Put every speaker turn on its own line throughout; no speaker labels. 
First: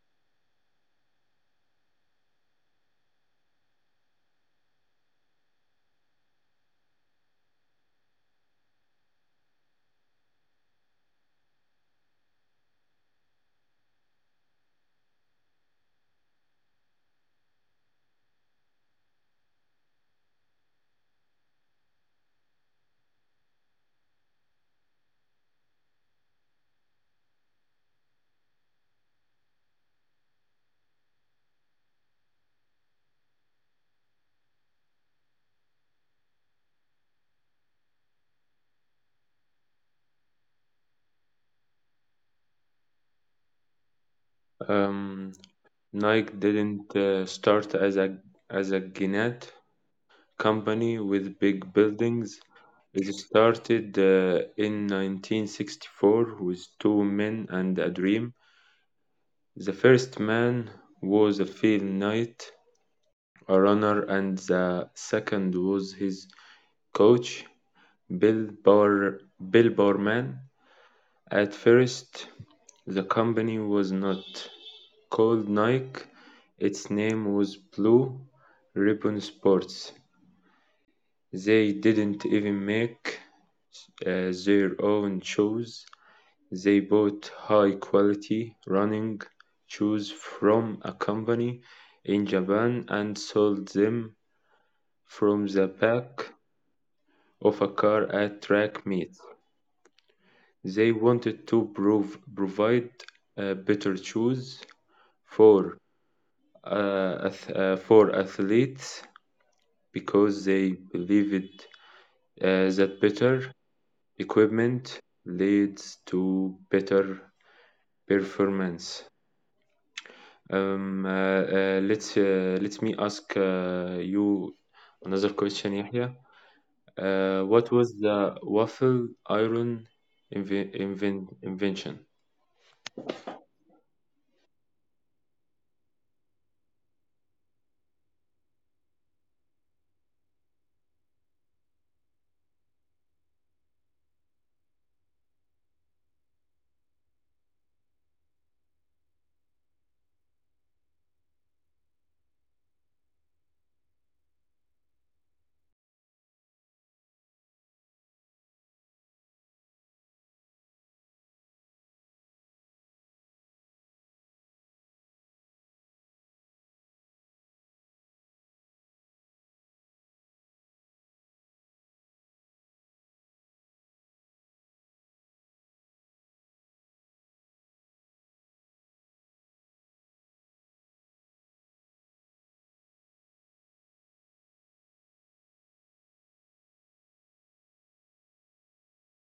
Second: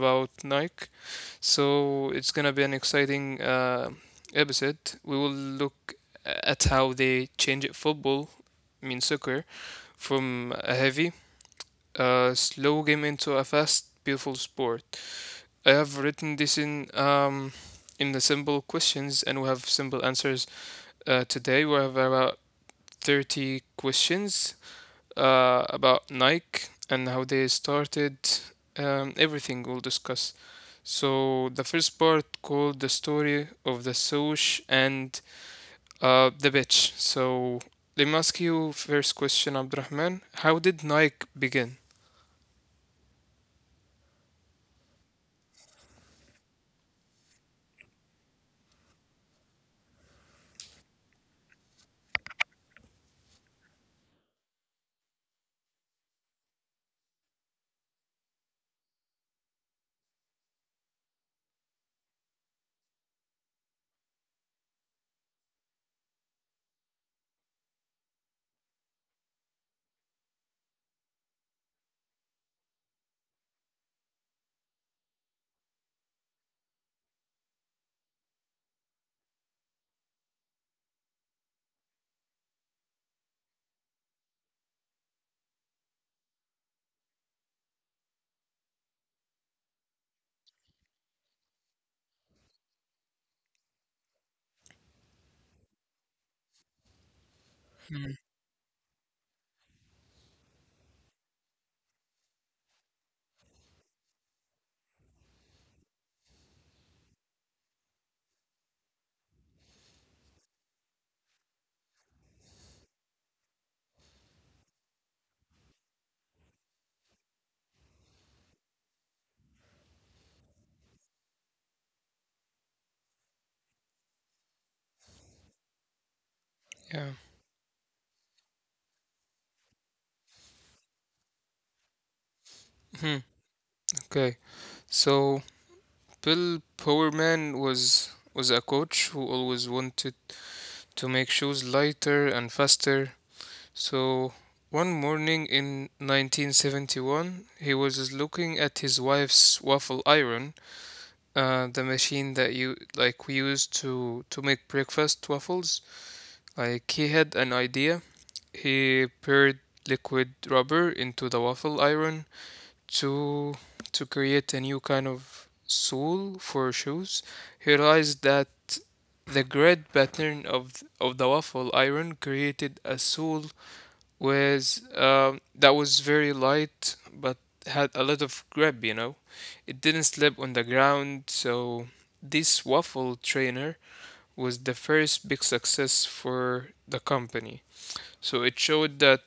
about Nike. So, it's gonna be an exciting episode. We will look at how they changed football, I mean soccer, from a heavy, slow game into a fast, beautiful sport. I have written this in the simple questions, and we have simple answers today. We have about 30 questions about Nike and how they started. Everything we'll discuss. So the first part called the story of the Soch and the bitch. So let me ask you first question, Abdurrahman. How did Nike begin?
Um, Nike didn't start as a Gannett company with big buildings. It started in 1964 with two men and a dream. The first man was a field knight, a runner, and the second was his coach, Bill Bower, Bill Bowerman. At first, the company was not called Nike, its name was Blue Ribbon Sports. They didn't even make their own shoes. They bought high quality running shoes from a company in Japan and sold them from the back of a car at
Hmm,
track meets. They wanted to provide better shoes for for athletes because they believe it that better equipment leads to better performance. Let me ask you another question, Yahya.
yeah.
What was the waffle iron invention?
Hmm, okay. So Bill Powerman was a coach who always wanted to make shoes lighter and faster. So one morning in 1971, he was looking at his wife's waffle iron, the machine that you like we used to make breakfast waffles. Like he had an idea. He poured liquid rubber into the waffle iron to to create a new kind of sole for shoes. He realized that the grid pattern of of the waffle iron created a sole with that was very light but had a lot of grip. You know, it didn't slip on the ground. So this waffle trainer was the first big success for the company. So it showed that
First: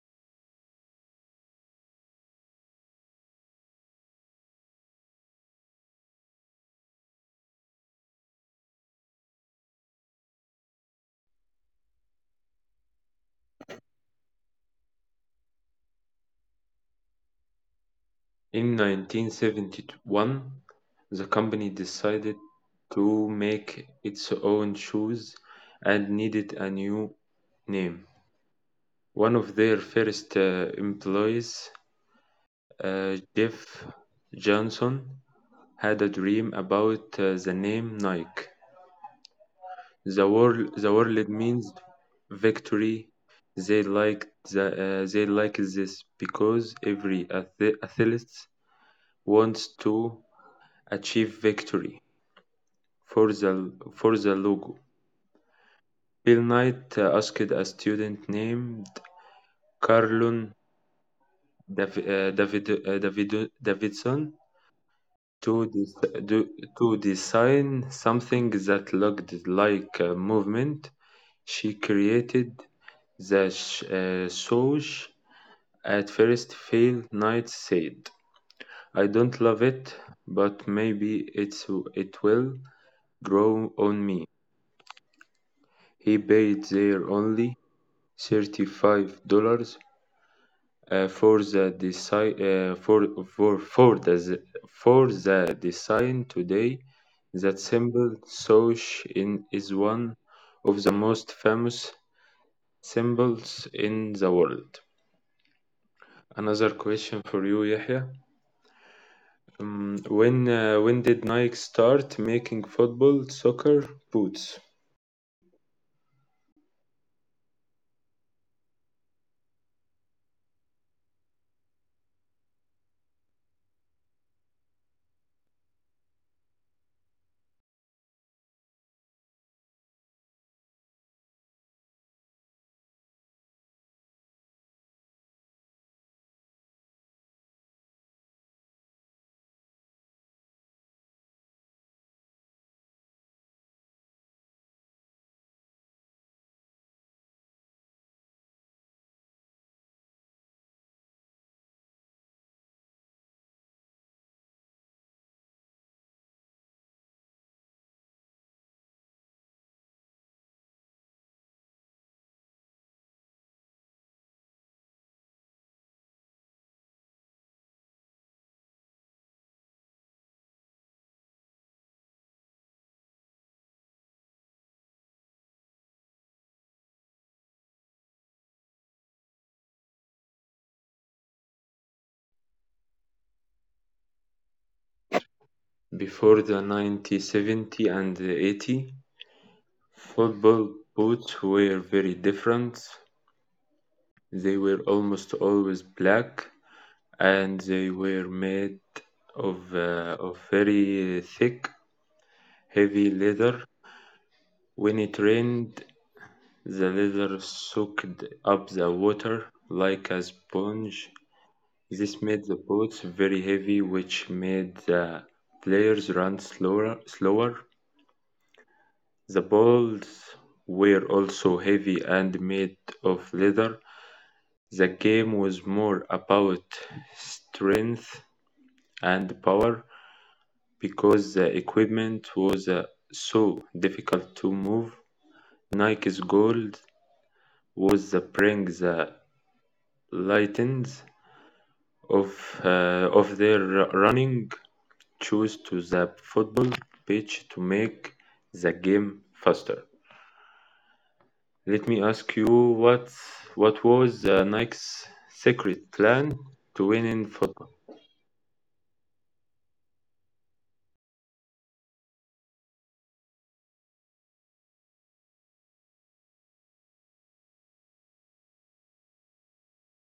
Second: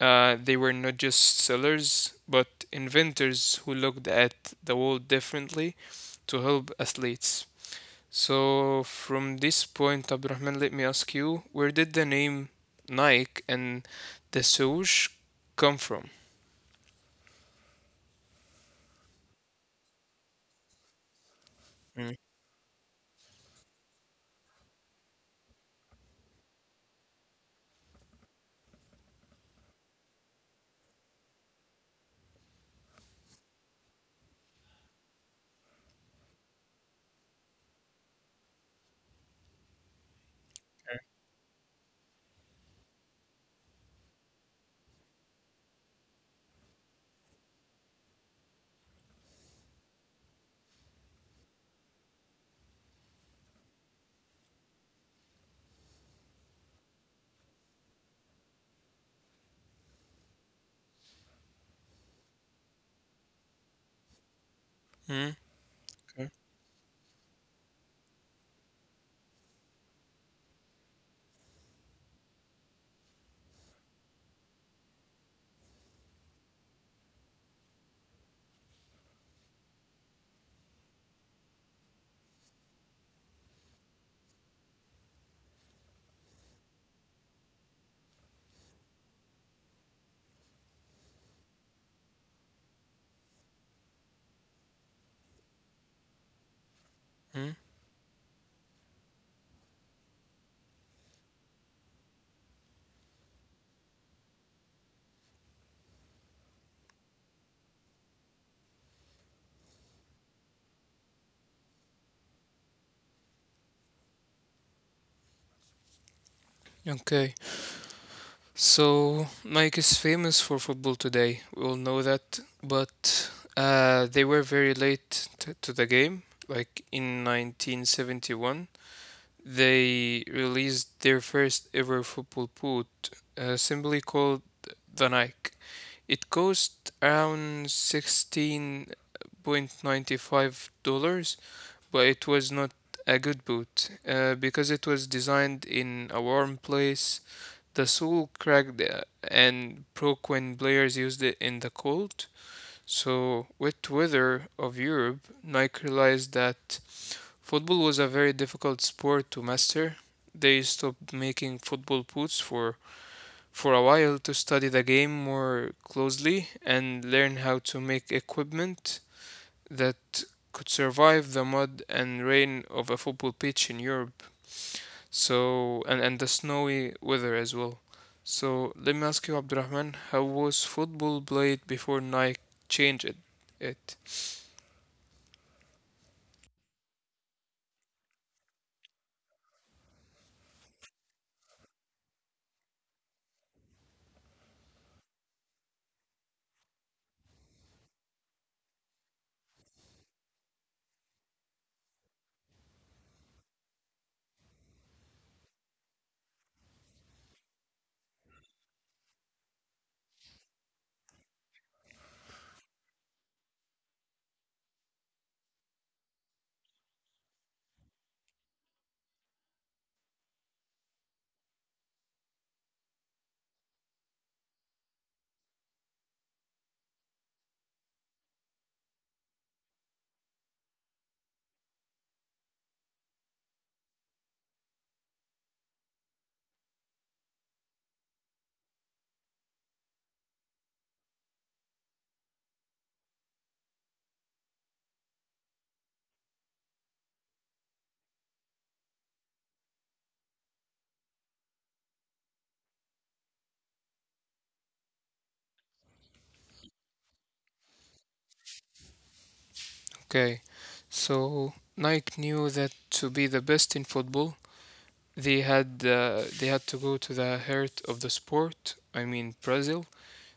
they were not just sellers, but inventors who looked at the world differently to help athletes. So from this point, Abdurrahman, let me ask you, where did the name Nike and the swoosh come from?
In 1971, the company
Mm.
decided to make its own shoes and needed a new name. One of their first employees, Jeff Johnson, had a dream about the name Nike. The word means victory. They liked the, they like this because every athlete wants to achieve victory. For the logo, Bill Knight asked a student named Carlon Dav- David Davido- Davidson to
Mm,
des- do-
okay.
to design something that looked like a movement. She created sauce. At first, Bill Knight said, "I don't love it, but maybe it's it will grow on me." He paid their only $35 uh, for the design uh, for for for the for the design today. That
Mm.
symbol Soch in is one of the most famous symbols in the world. Another question for you, Yahya. When did Nike start making football soccer boots?
Okay. So, Nike is famous for football today. We all know that, but they were very late to the game. Like in 1971, they released their first ever football boot, simply called the Nike. It cost around $16.95, but it was not a good boot because it was designed in a warm place. The soul cracked and broke when players used it in the cold. So, wet weather of Europe, Nike realized that football was a very difficult sport to master. They stopped making football boots for a while to study the game more closely and learn how to make equipment that could survive the mud and rain of a football pitch in Europe. So, and the snowy weather as well. So, let me ask you, Abdurrahman, how was football played before Nike changed it?
Before the 1970 and the 80, football boots were very different. They were almost always black, and they were made of very thick, heavy leather. When it rained, the leather soaked up the water like a sponge. This made the boats very heavy, which made the players run slower. The balls were also heavy and made of leather. The game was more about strength and power because the equipment was so difficult to move. Nike's goal was to bring the lightness of of their running shoes to the football pitch to make the game faster. Let me ask you what what was Nike's secret plan to win in football?
Okay, so Nike knew that to be the best in football, they had to go to the heart of the sport. I mean Brazil.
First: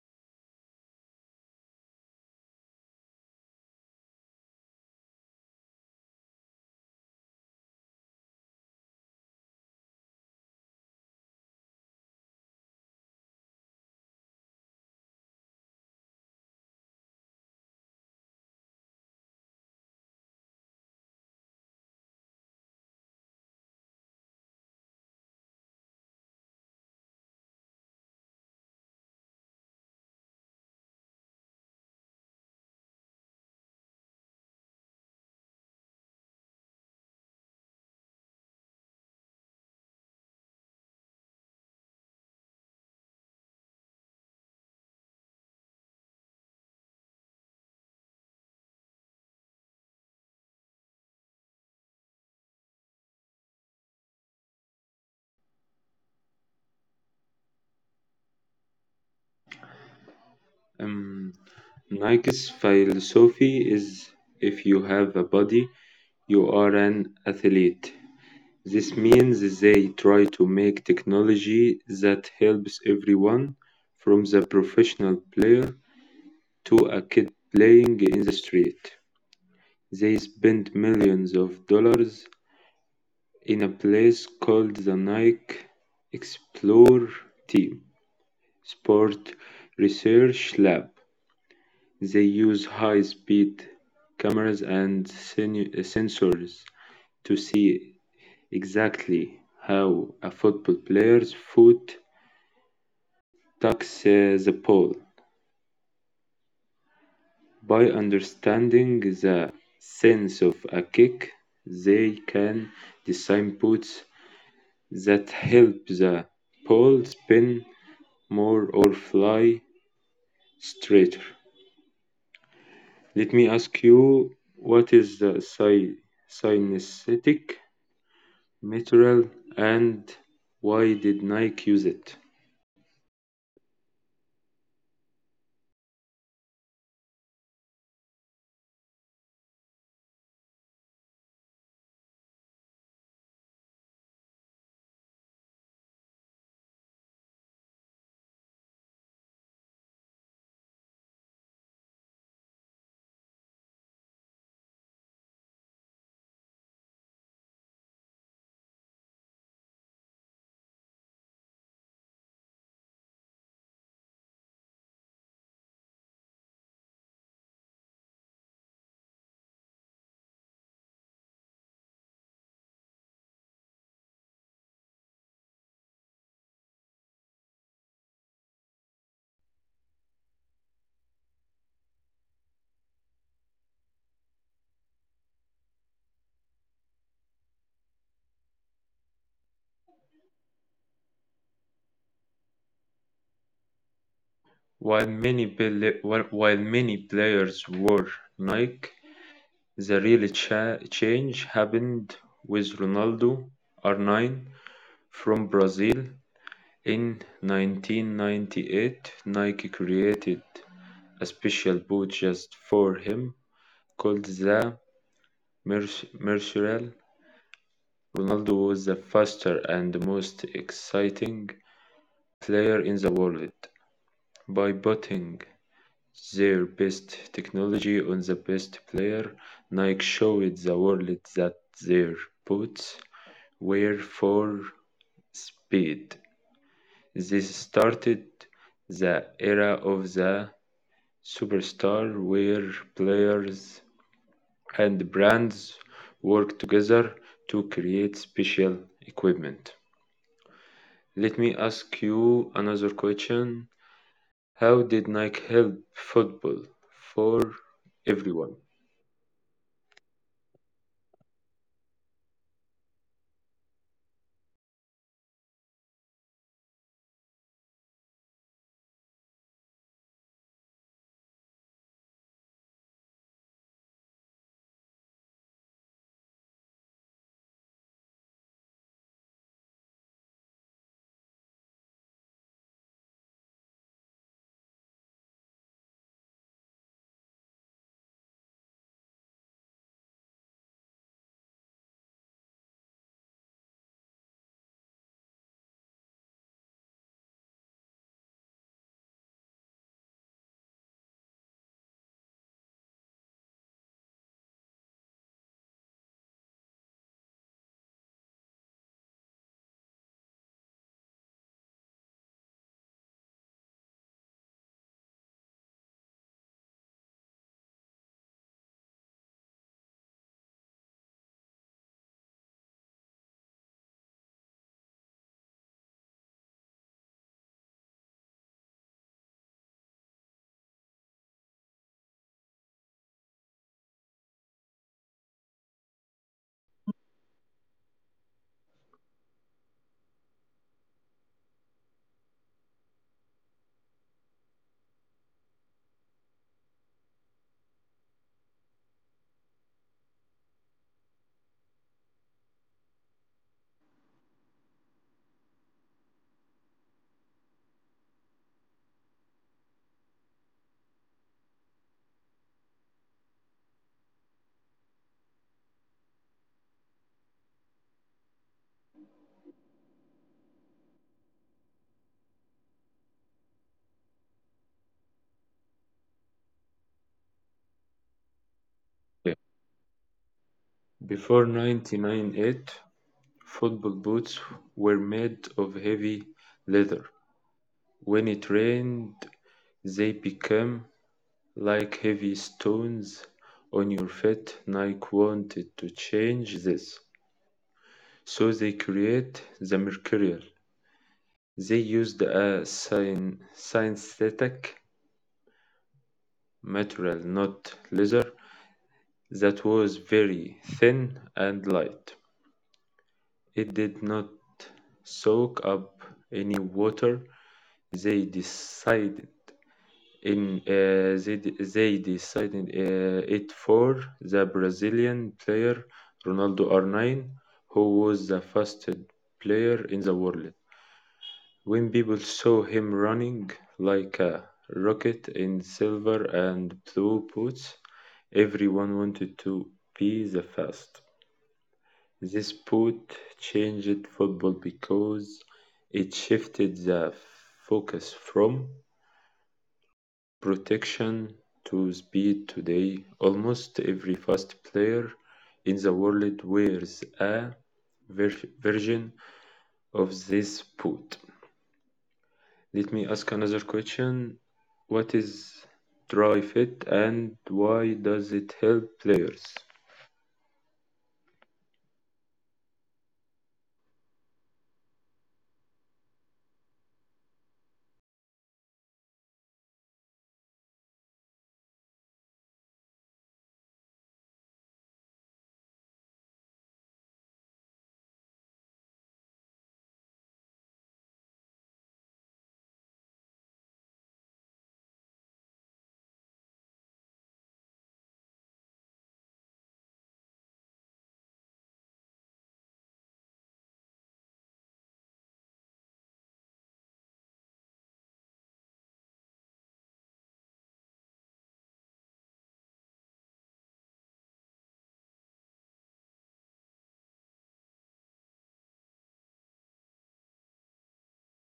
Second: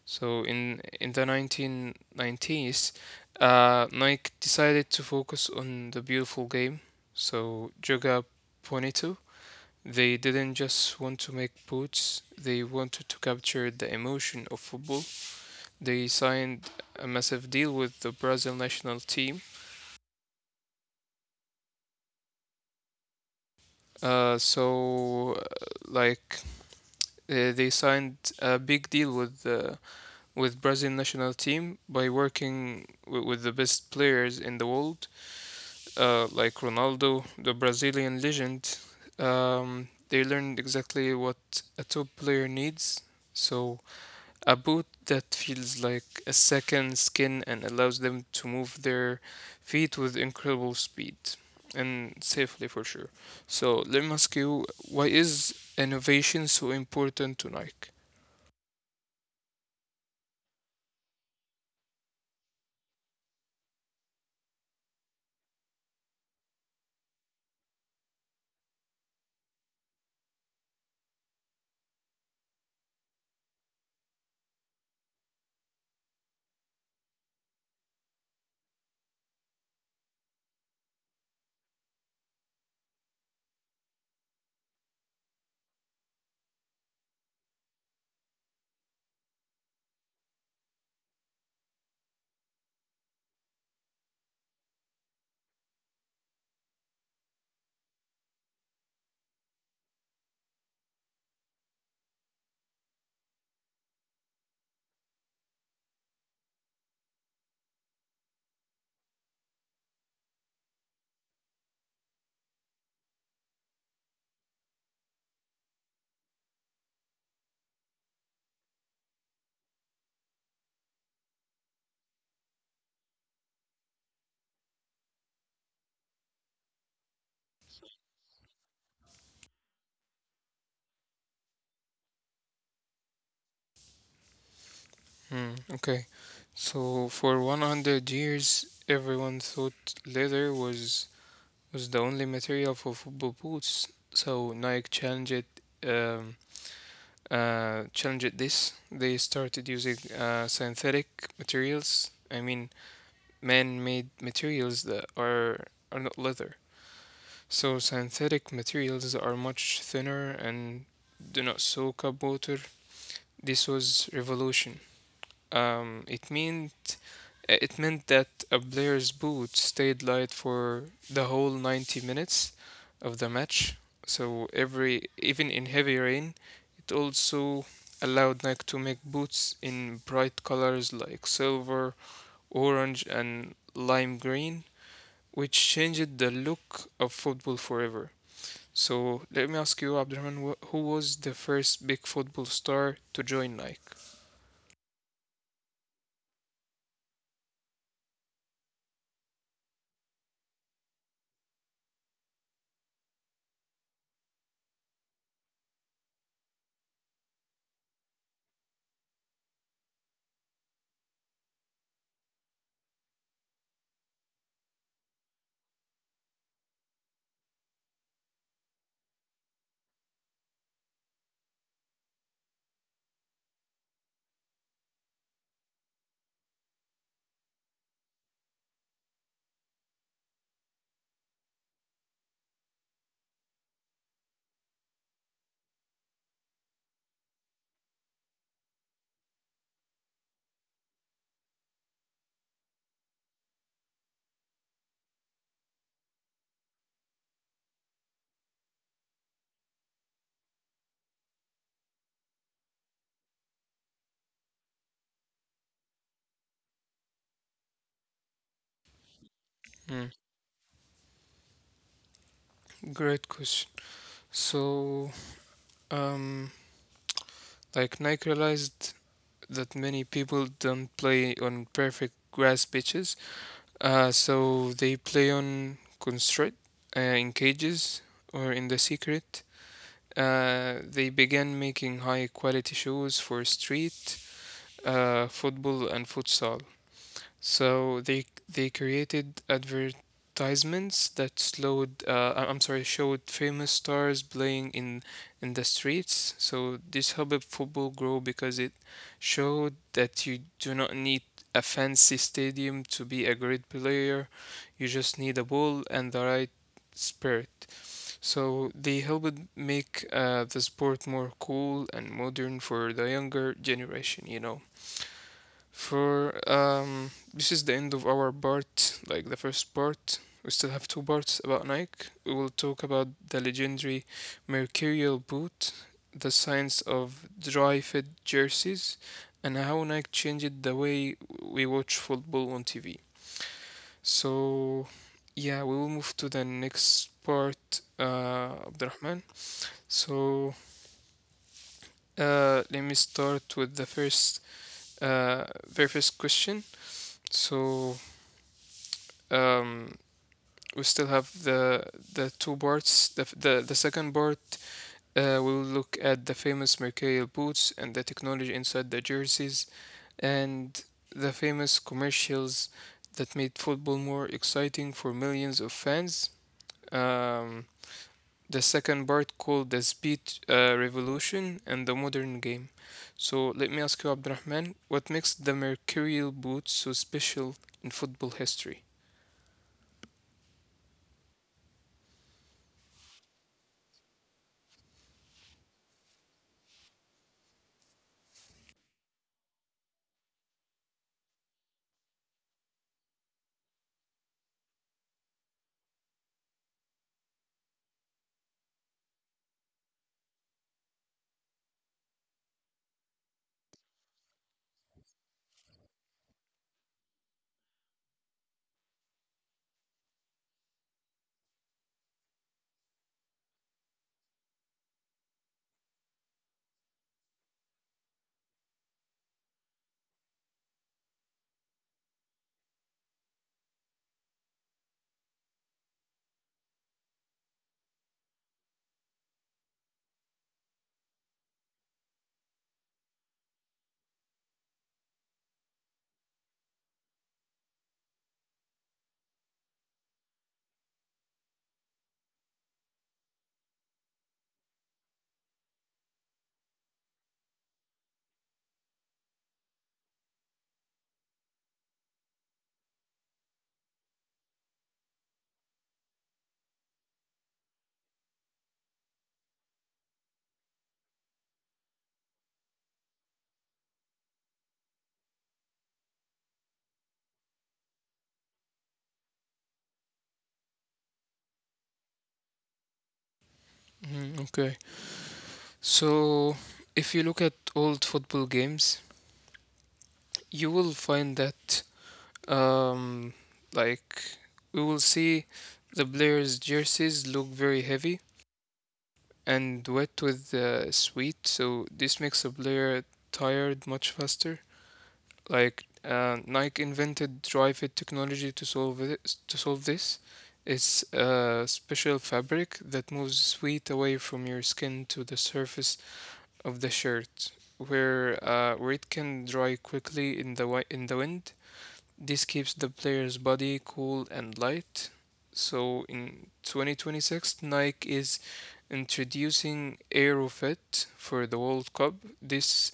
So in the 1990s, Nike decided to focus on the beautiful game. So Joga Bonito. They didn't just want to make boots, they wanted to capture the emotion of football. They signed a massive deal with the Brazil national team. So, like, they signed a big deal with Brazil national team by working with the best players in the world, like Ronaldo, the Brazilian legend. They learned exactly what a top player needs. So a boot that feels like a second skin and allows them to move their feet with incredible speed, and safely for sure. So let me ask you, why is innovation so important to Nike?
Um, Nike's philosophy is if you have a body, you are an athlete. This means they try to make technology that helps everyone, from the professional player to a kid playing in the street. They spend millions of dollars in a place called the Nike Explore Team Sport Research Lab. They use high speed cameras and sensors to see exactly how a football player's foot tucks the ball. By understanding the sense of a kick, they can design boots that help the ball spin more or fly straighter. Let me ask you, what is the synesthetic material and why did Nike use it?
Hmm, okay. So for 100 years, everyone thought leather was the only material for football boots. So Nike um, challenged this. They started using synthetic materials. I mean, man-made materials that are not leather. So synthetic materials are much thinner and do not soak up water. This was revolution. Um, it mean It meant that a player's boot stayed light for the whole 90 minutes of the match. So every even in heavy rain, it also allowed Nike to make boots in bright colors like silver, orange, and lime green, which changed the look of football forever. So let me ask you, Abdurrahman, who was the first big football star to join Nike?
While many players wore Nike, the real change happened with Ronaldo Arnine from Brazil. In 1998, Nike created a special boot just for him called the Mer Mercurial. Ronaldo was the faster and most exciting player in the world. By booting their best technology on the best player, Nike showed the world that their boots were for speed. This started the era of the superstar where players and brands work together to create special equipment. Let me ask you another question. How did Nike help football for everyone?
Mm, great question. So, um, Like Nike realized that many people don't play on perfect grass pitches, so they play on constraint, in cages, or in the secret. They began making high quality shoes for street football and futsal. So they created advertisements that slowed, I'm sorry, showed famous stars playing in the streets. So this helped football grow because it showed that you do not need a fancy stadium to be a great player. You just need a ball and the right spirit. So they helped make the sport more cool and modern for the younger generation. For this is the end of our part, like the first part. We still have two parts about Nike. We will talk about the legendary Mercurial boot, the science of dry fit jerseys, and how Nike changed the way we watch football on TV. So, yeah, we will move to the next part, Abdurrahman. So, let me start with the first, very first question. So, um, we still have the two parts. The second part will look at the famous Mercurial boots and the technology inside the jerseys and the famous commercials that made football more exciting for millions of fans. Um, the second part called the Speed Revolution and the Modern Game. So let me ask you, Abdurrahman, what makes the Mercurial boots so special in football history?
Yeah. Before 1998, football boots were made of heavy leather. When it rained they became like heavy stones on your feet. Nike wanted to change this, so they created the material. They used a synthetic material, not leather, that was very thin and light. It did not soak up any water. They decided they decided it for the Brazilian player Ronaldo R9, who was the fastest player in the world. When people saw him running like a rocket in silver and blue boots, everyone wanted to be the fast. This boot changed football because it shifted the focus from protection to speed today. Almost every fast player in the world wears a version of this boot. Let me ask another question. What is dry fit and why does it help players?
Mhm, okay. So, if you look at old football games, you will find that, um, like, we will see the players' jerseys look very heavy and wet with sweat. So, this makes a player tired much faster. Like, Nike invented Dry Fit technology to solve it, to solve this. It's a special fabric that moves sweat away from your skin to the surface of the shirt where it can dry quickly in the wind. This keeps the player's body cool and light. So in 2026, Nike is introducing AeroFit for the World Cup. This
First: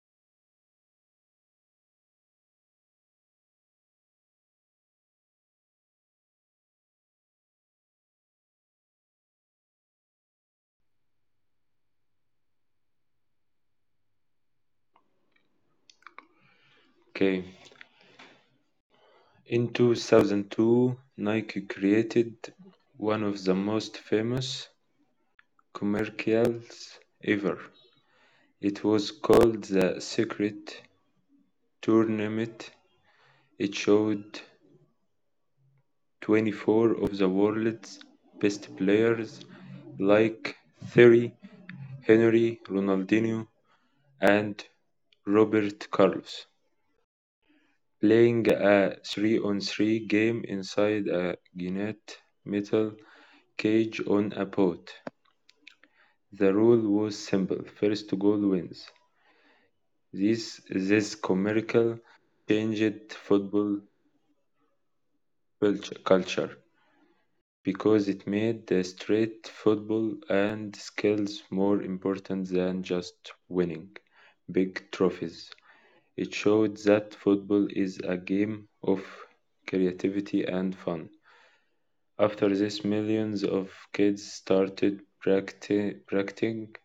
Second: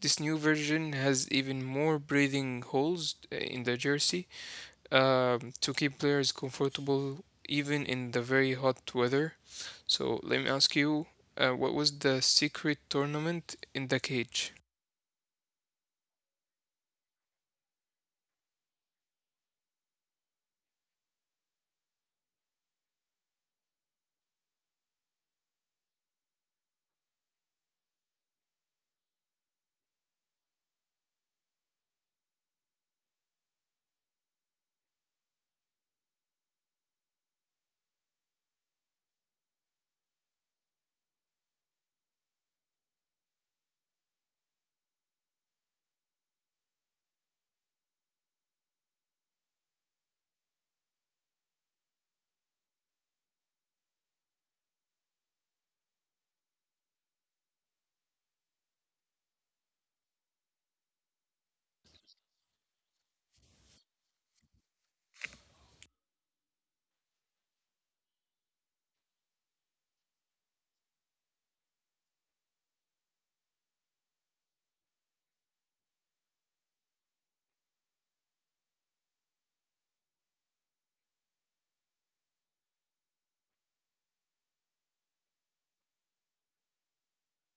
this new version has even more breathing holes in the jersey to keep players comfortable even in the very hot weather. So let me ask you, what was the secret tournament in the cage?
Okay. In 2002, Nike created one of the most famous commercials ever. It was called the Secret Tournament. It showed 24 of the world's best players like Thierry Henry, Ronaldinho, and Roberto Carlos playing a 3 on 3 game inside a giant metal cage on a boat. The rule was simple, first goal wins. This commercial changed football culture because it made the street football and skills more important than just winning big trophies. It showed that football is a game of creativity and fun. After this, millions of kids started practicing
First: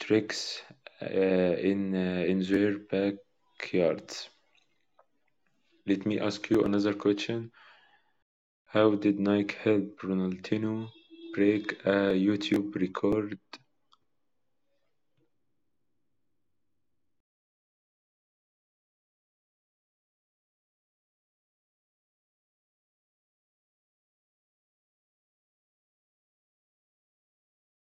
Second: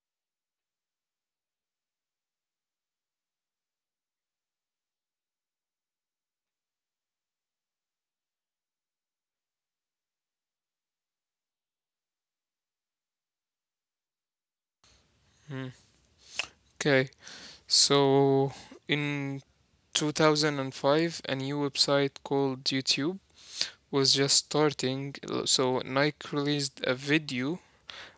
tricks uh, in their backyards. Let me ask you another question. How did Nike help Ronaldinho break a YouTube record?
Okay, so in 2005, a new website called YouTube was just starting. So Nike released a video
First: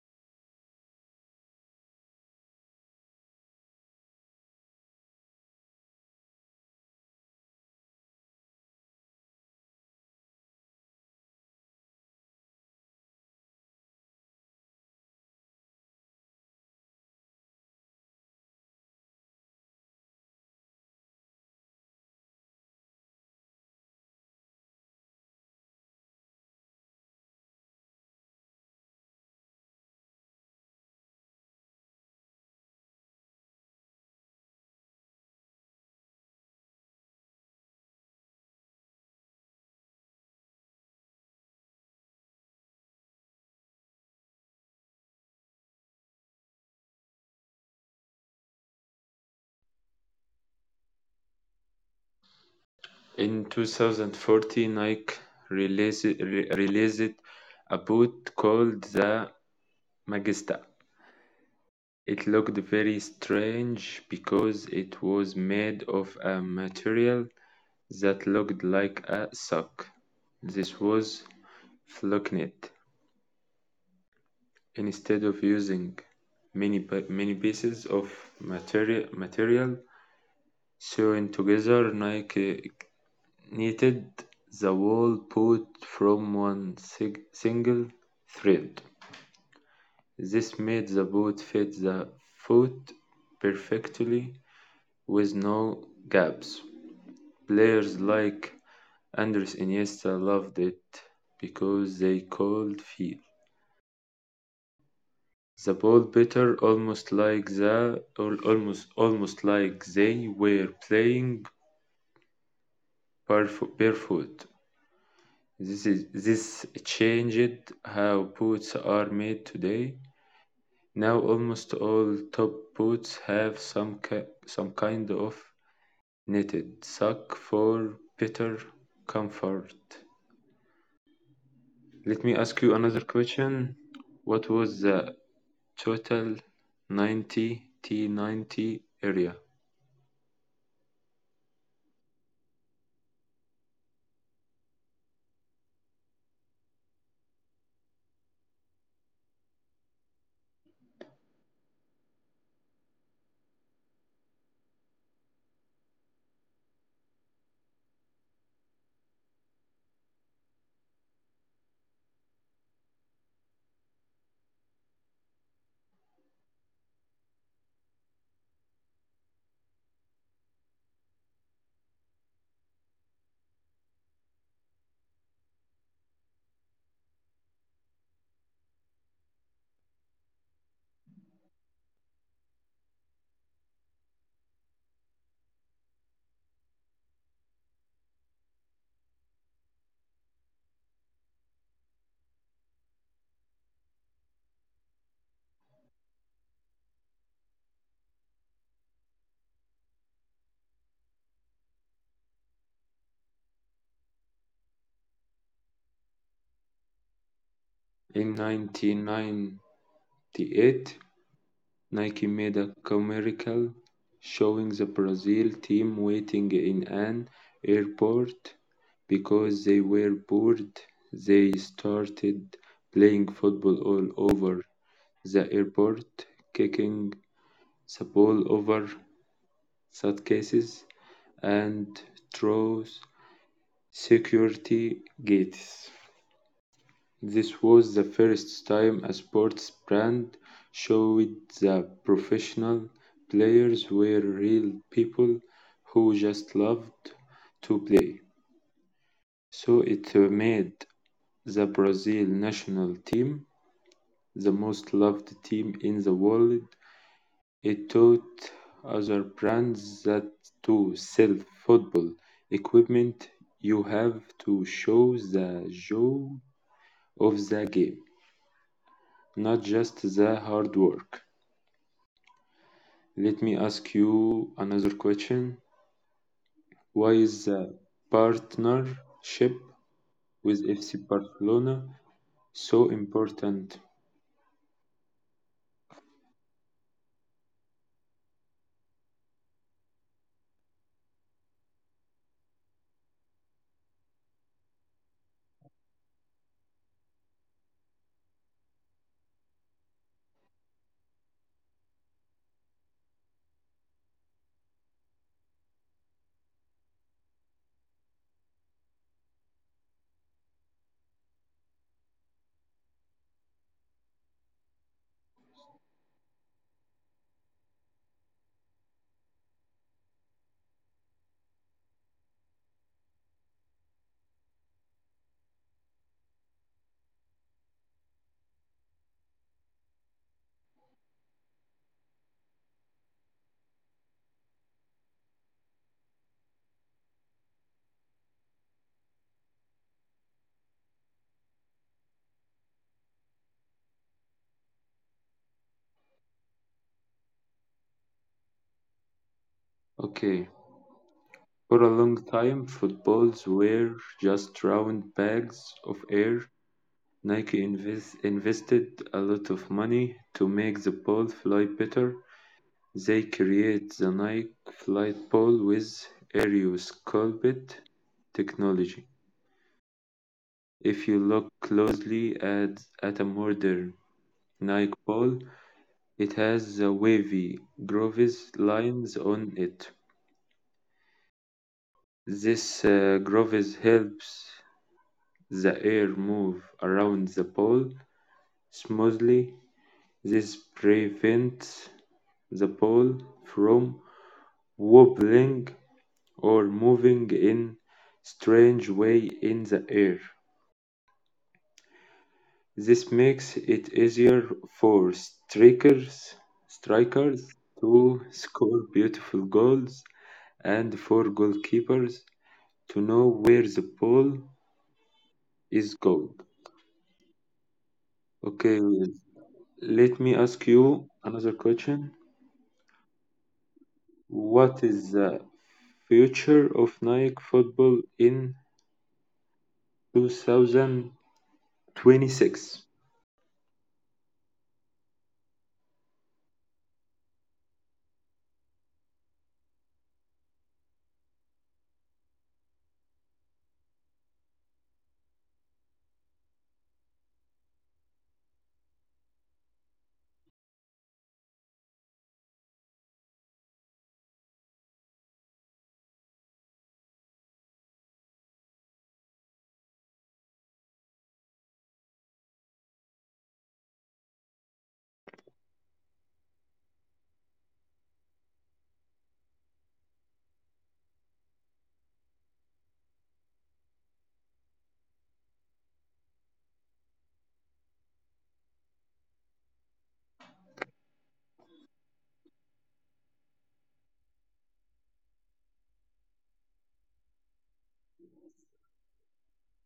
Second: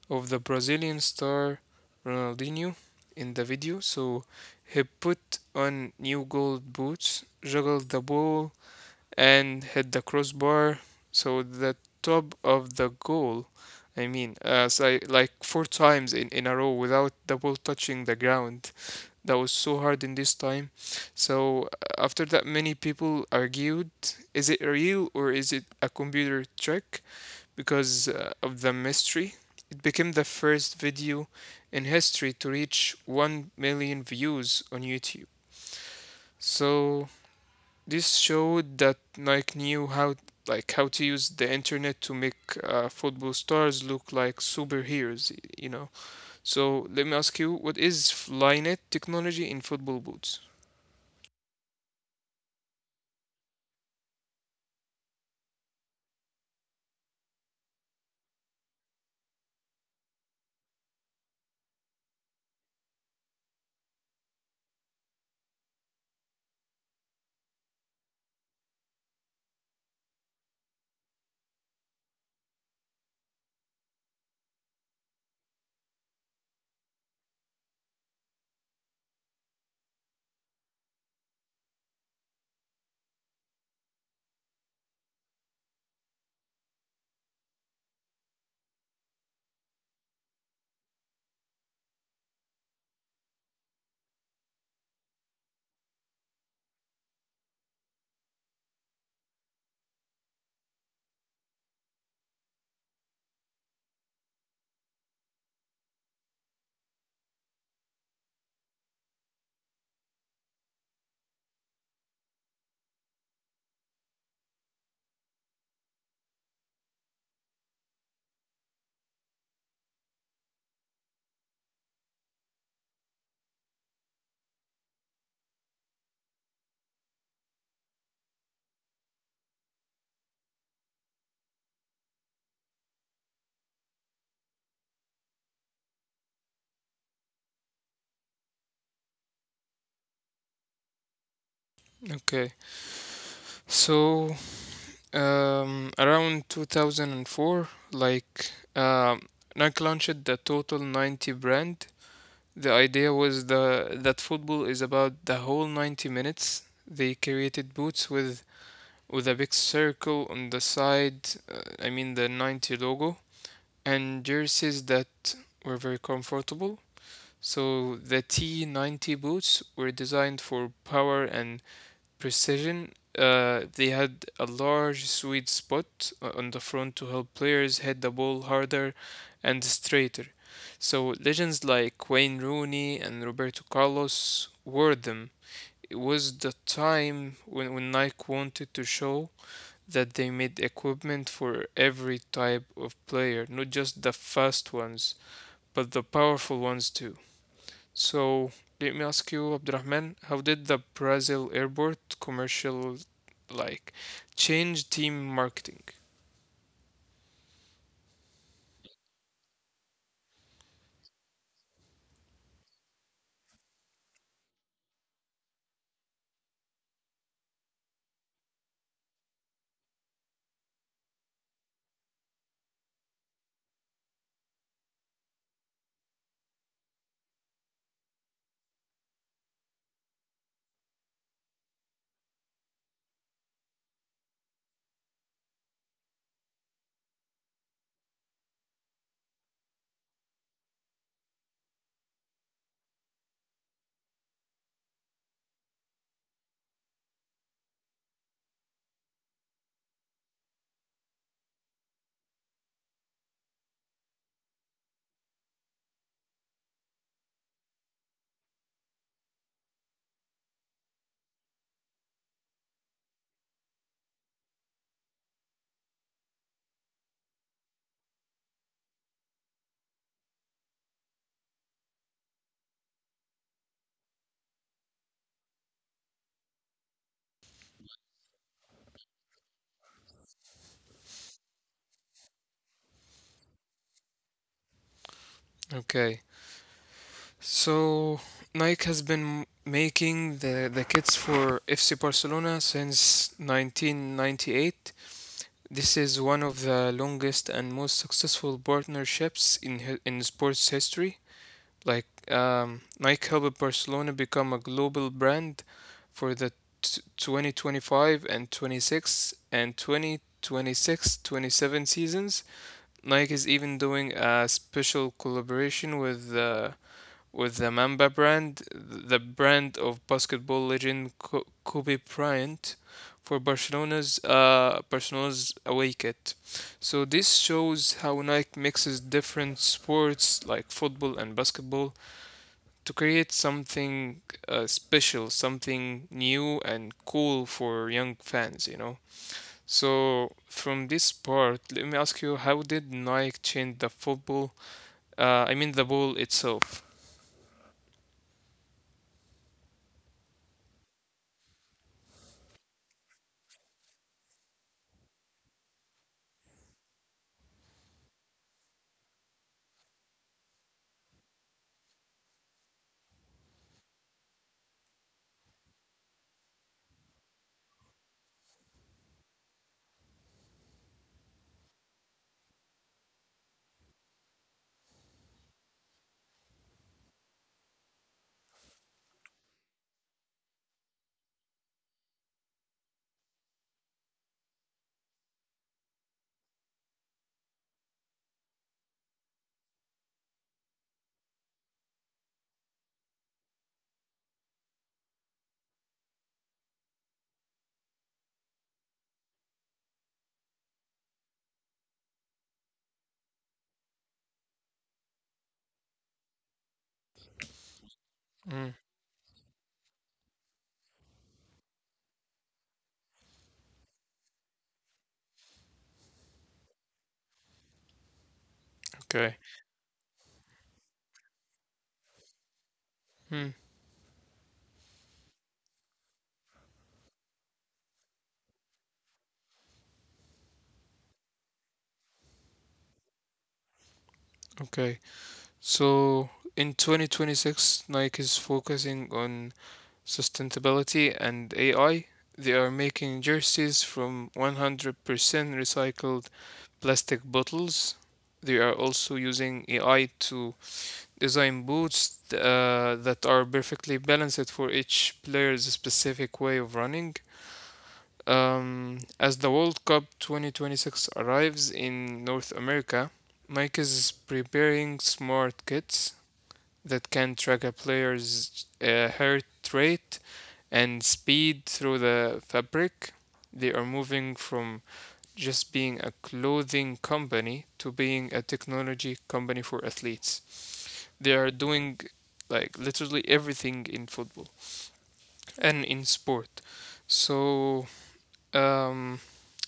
of the Brazilian star Ronaldinho in the video. So he put on new gold boots, juggled the ball and hit the crossbar. So the top of the goal, I mean, so I, like four times in a row without the ball touching the ground. That was so hard in this time. So, after that, many people argued, is it real or is it a computer trick? Because of the mystery. It became the first video in history to reach 1 million views on YouTube. So this showed that Nike knew how to use the internet to make football stars look like superheroes. So let me ask you, what is Flynet technology in football boots?
In 2014, Nike re- released a boot called the Magista. It looked very strange because it was made of a material that looked like a sock. This was Flocnet. Instead of using many pieces of material sewn together, Nike knitted the wool boot from one single thread. This made the boot fit the foot perfectly with no gaps. Players like Andres Iniesta loved it because they could feel the ball better, almost like they were playing barefoot. This changed how boots are made today. Now almost all top boots have some kind of knitted sock for better comfort. Let me ask you another question. What was the total 90 T90 area
Okay, so around 2004, like Nike launched the Total 90 brand. The idea was the that football is about the whole 90 minutes. They created boots with a big circle on the side, I mean the 90 logo, and jerseys that were very comfortable. So the T90 boots were designed for power and precision. They had a large sweet spot on the front to help players hit the ball harder and straighter. So legends like Wayne Rooney and Roberto Carlos wore them. It was the time when Nike wanted to show that they made equipment for every type of player, not just the fast ones, but the powerful ones too. So let me ask you, Abdurrahman, how did the Brazil airport commercial like change team marketing?
in 1998? Nike made a commercial showing the Brazil team waiting in an airport because they were bored. They started playing football all over the airport, kicking the ball over suitcases and through security gates. This was the first time a sports brand showed that professional players were real people who just loved to play. So it made the Brazil national team the most loved team in the world. It taught other brands that to sell football equipment, you have to show the joy of the game, not just the hard work. Let me ask you another question. Why is the partnership with FC Barcelona so important?
Okay, so Nike has been making the kits for FC Barcelona since 1998. This is one of the longest and most successful partnerships in in sports history. Like Nike helped Barcelona become a global brand for the 2025 and 26 and 2026 27 seasons. Nike is even doing a special collaboration with the Mamba brand, the brand of basketball legend Kobe Bryant, for Barcelona's away kit. So this shows how Nike mixes different sports like football and basketball to create something special, something new and cool for young fans. So, from this part, let me ask you how did Nike change the football? The ball itself.
Okay, for a long time, footballs were just round bags of air. Nike invested a lot of money to make the ball fly better. They create the Nike Flight Ball with aerosculpt technology. If you look closely at a modern Nike ball, it has the wavy grooves lines on it. This groove helps the air move around the ball smoothly. This prevents the ball from wobbling or moving in strange way in the air. This makes it easier for strikers to score
Mm,
beautiful goals and for goalkeepers to know where the ball is going. Okay,
okay.
let me ask you another question.
Mm,
What is the future of Nike football in 2026?
okay. So, in 2026, Nike is focusing on sustainability and AI. They are making jerseys from 100% recycled plastic bottles. They are also using AI to design boots that are perfectly balanced for each player's specific way of running. As the World Cup 2026 arrives in North America, Nike is preparing smart kits that can track a player's heart rate and speed through the fabric. They are moving from just being a clothing company to being a technology company for athletes. They are doing like literally everything in football and in sport. So, um,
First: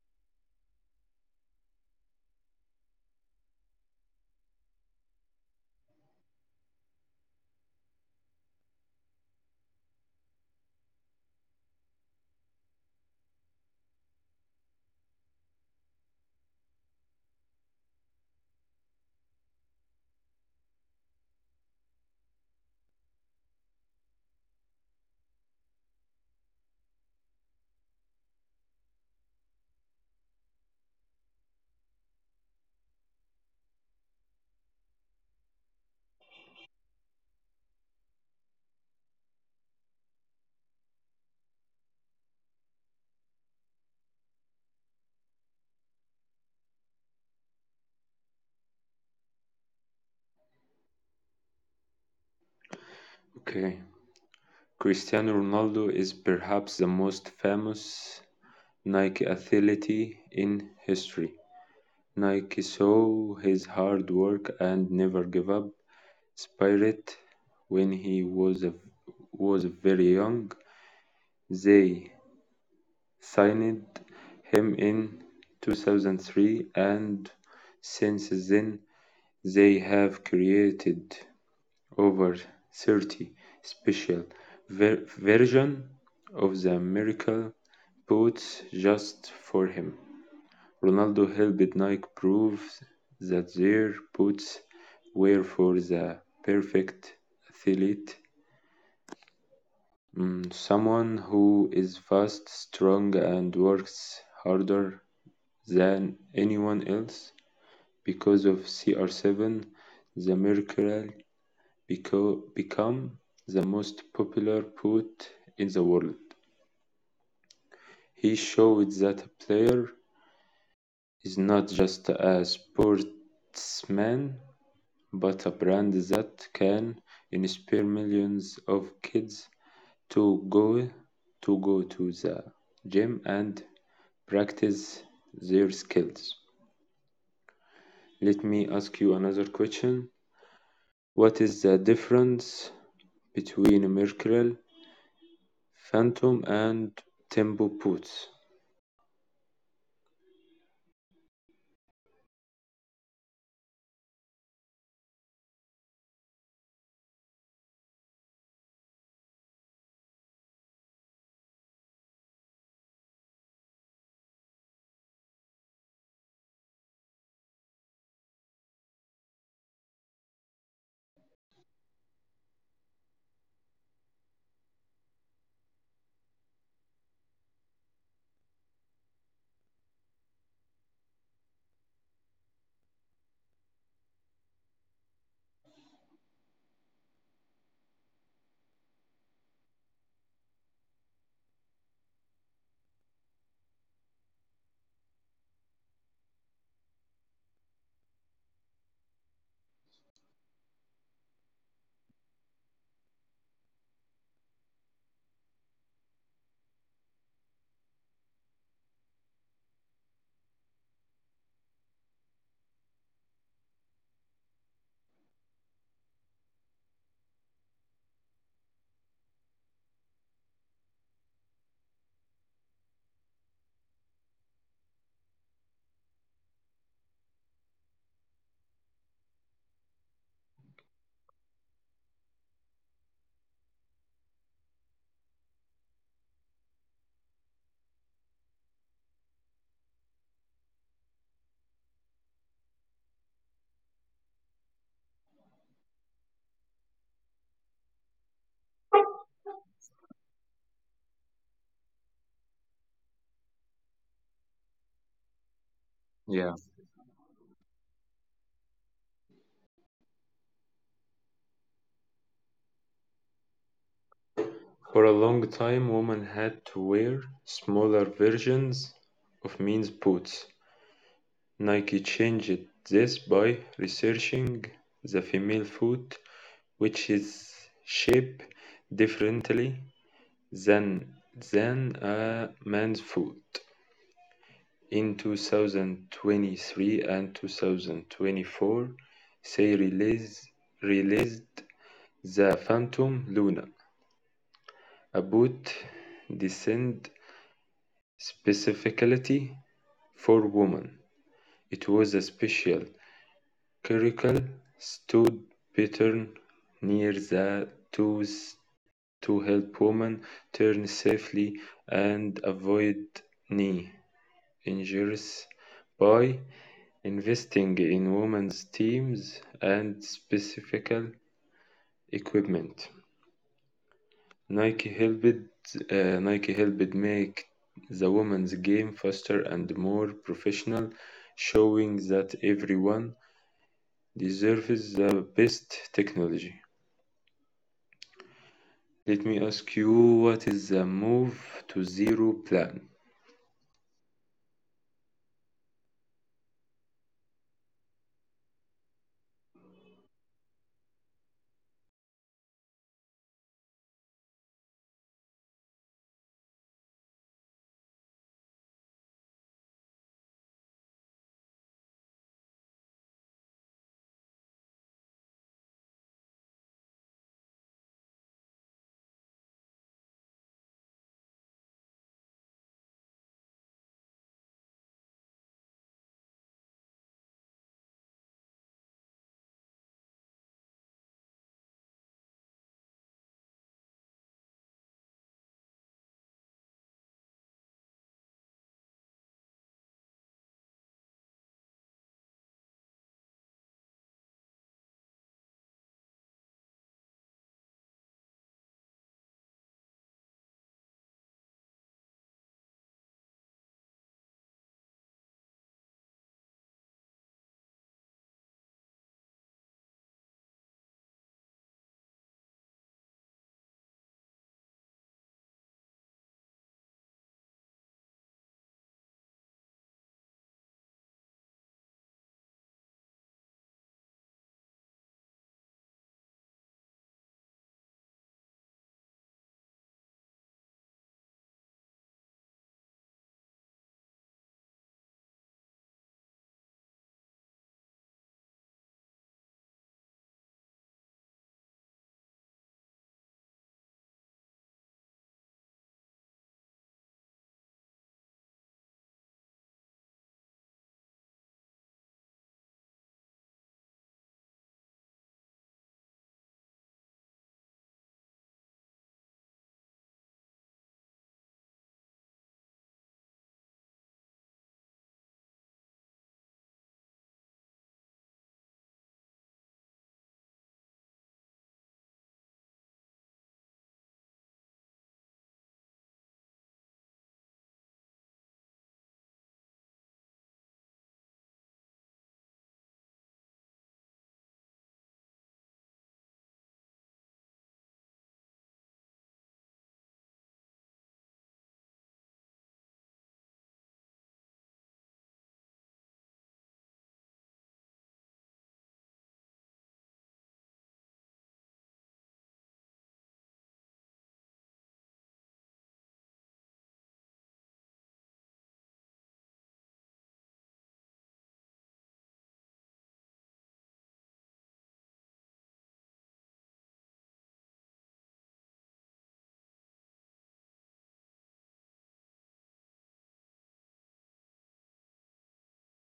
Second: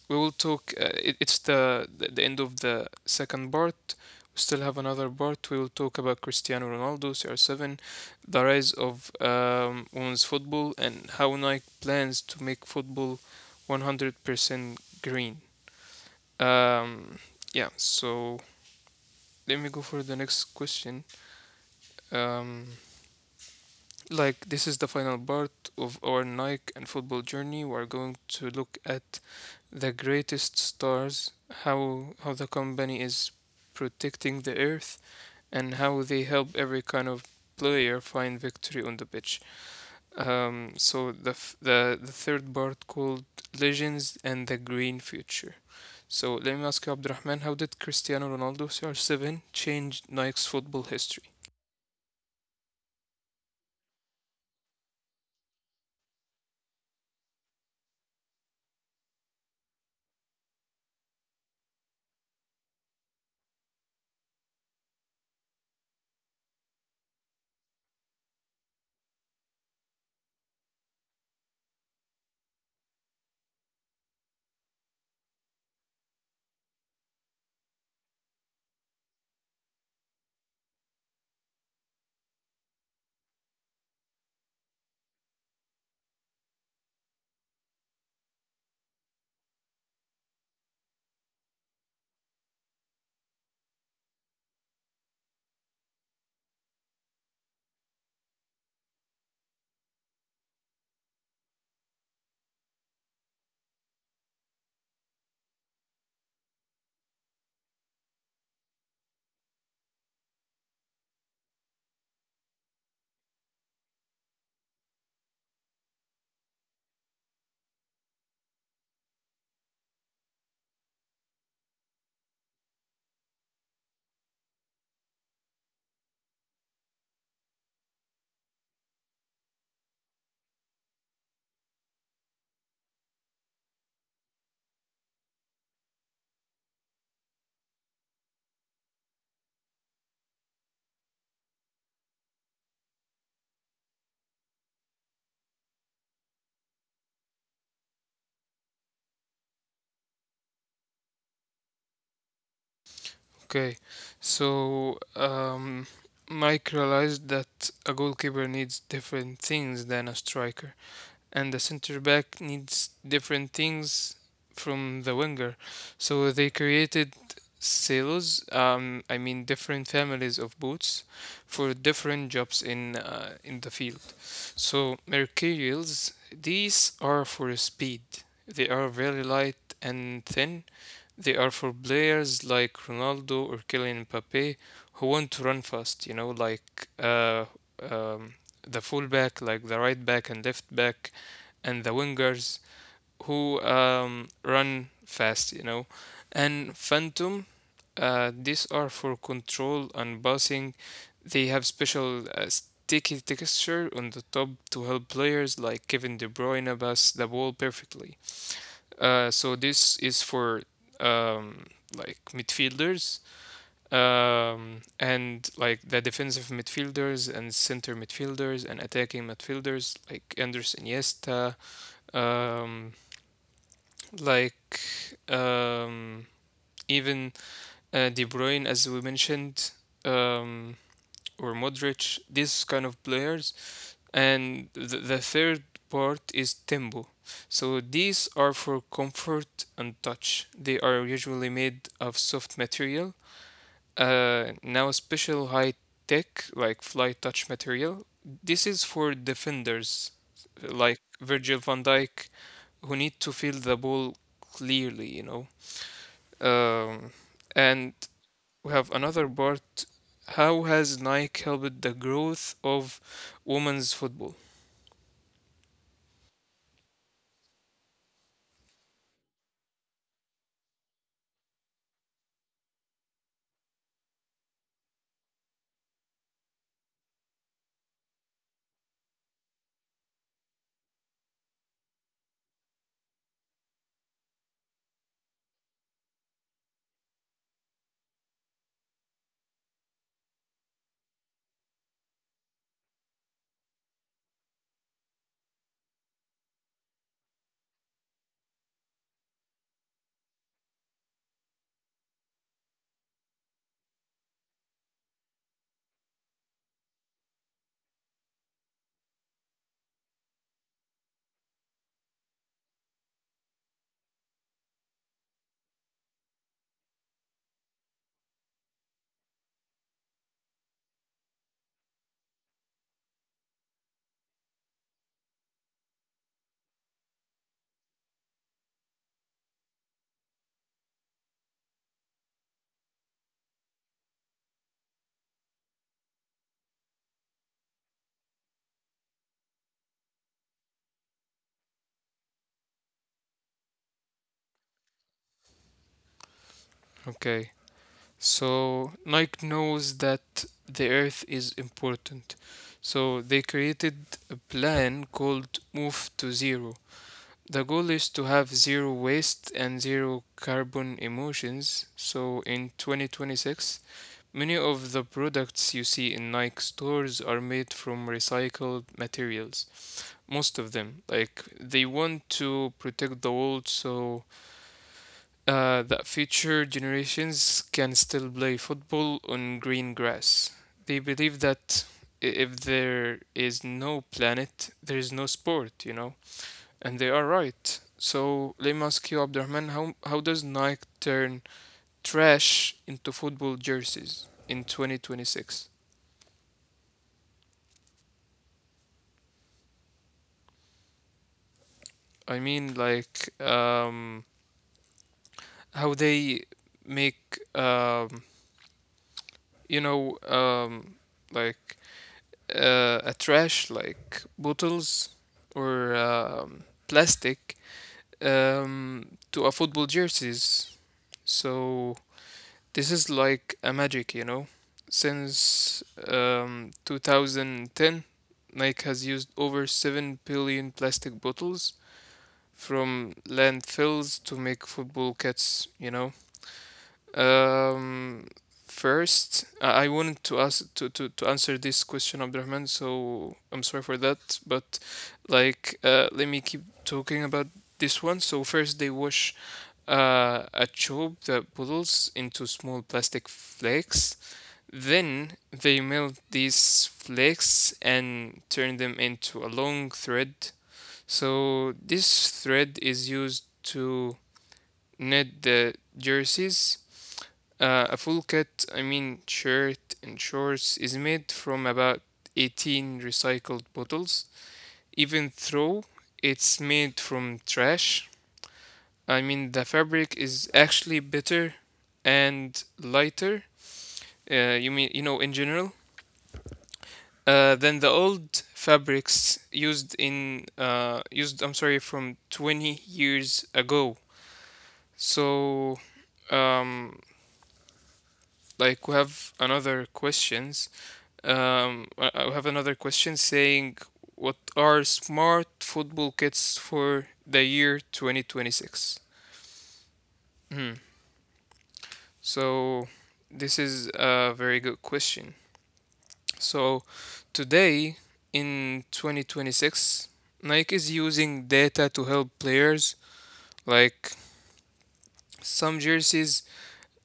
we will talk. It's the end of the second part. We still have another part. We will talk about Cristiano Ronaldo, CR7, the rise of women's football, and how Nike plans to make football 100% green. Um, yeah. So let me go for the next question. Um, like this is the final part of our Nike and football journey. We're going to look at the greatest stars, how the company is protecting the earth, and how they help every kind of player find victory on the pitch. So the, f- the third part called Legends and the Green Future. So let me ask you, Abdurrahman, how did Cristiano Ronaldo CR7 change Nike's football history?
Okay. Cristiano Ronaldo is perhaps the most famous Nike athlete in history. Nike saw his hard work and never give up spirit when he was very young. They signed him in 2003 and since then they have created over 30 special version of the miracle boots just for him. Ronaldo helped Nike prove that their boots were for the perfect athlete, mm, someone who is fast, strong, and works harder than anyone else. Because of CR7, the Mercurial become the most popular boot in the world. He showed that a player is not just a sportsman but a brand that can inspire millions of kids to go to go to the gym and practice their skills. Let me ask you another question. What is the difference between Mercurial, Phantom, and Tempo boots?
Okay, so Mike realized that a goalkeeper needs different things than a striker, and the center back needs different things from the winger. So they created silos, I mean different families of boots for different jobs in the field. So Mercurials, these are for speed. They are very light and thin, they are for players like Ronaldo or Kylian Mbappe who want to run fast, you know, like um, the fullback, like the right back and left back, and the wingers who run fast, you know. And Phantom, these are for control and passing. They have special sticky texture on the top to help players like Kevin De Bruyne pass the ball perfectly. So this is for um, like midfielders, and like the defensive midfielders and center midfielders and attacking midfielders like Anders Iniesta, um, like um, even De Bruyne as we mentioned, um, or Modric. These kind of players, and the third part is tempo. So these are for comfort and touch. They are usually made of soft material. Now special high tech like fly touch material. This is for defenders like Virgil van Dijk who need to feel the ball clearly, you know. Um,
Yeah.
and we have another part. How has Nike helped the growth of women's football?
For a long time, women had to wear smaller versions of men's boots. Nike changed this by researching the female foot, which is shaped differently than than a man's foot. In 2023 and 2024, they released the Phantom Luna, a boot designed specifically for women. It was a special Caracal stood Bittern near the Toes to help women turn safely and avoid knee injuries. By investing in women's teams and specific equipment, Nike helped make the women's game faster and more professional, showing that everyone deserves the best technology. Let me ask you, what is the move to zero plan?
Okay. So Nike knows that the earth is important. So they created a plan called Move to Zero. The goal is to have zero waste and zero carbon emissions. So in 2026, many of the products you see in Nike stores are made from recycled materials. Most of them. Like they want to protect the world, so that future generations can still play football on green grass. They believe that if there is no planet, there is no sport, you know? And they are right. So let me ask you, Abdurrahman, how does Nike turn trash into football jerseys in 2026? I mean, like, how they make, you know, um, like a trash like bottles or plastic to a football jerseys. So this is like a magic, you know. Since 2010, Nike has used over 7 billion plastic bottles from landfills to make football kits, you know. Um, First, I wanted to ask to answer this question, Abdurrahman, so I'm sorry for that, but like let me keep talking about this one. So first they wash a tube that puddles into small plastic flakes. Then they melt these flakes and turn them into a long thread. So this thread is used to knit the jerseys. A full kit, I mean shirt and shorts, is made from about 18 recycled bottles. Even though it's made from trash, I mean the fabric is actually better and lighter. You mean you know in general, than the old fabrics used in used. I'm sorry, from 20 years ago. So, um, like we have another questions. I have another question saying, what are smart football kits for the year 2026? Hmm. So, this is a very good question. So, today in 2026, Nike is using data to help players. Like some jerseys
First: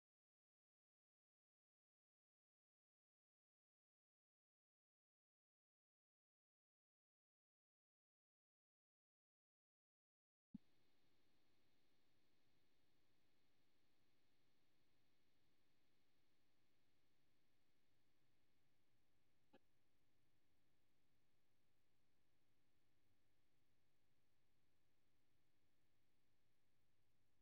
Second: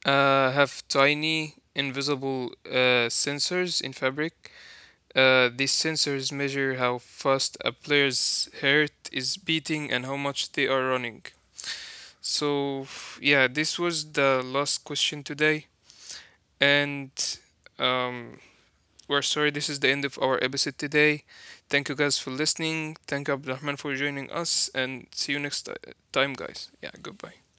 have tiny invisible sensors in fabric. These sensors measure how fast a player's heart is beating and how much they are running. So, yeah, this was the last question today. And um, we're sorry, this is the end of our episode today. Thank you guys for listening. Thank Abdurrahman for joining us. And see you time, guys. Yeah, goodbye.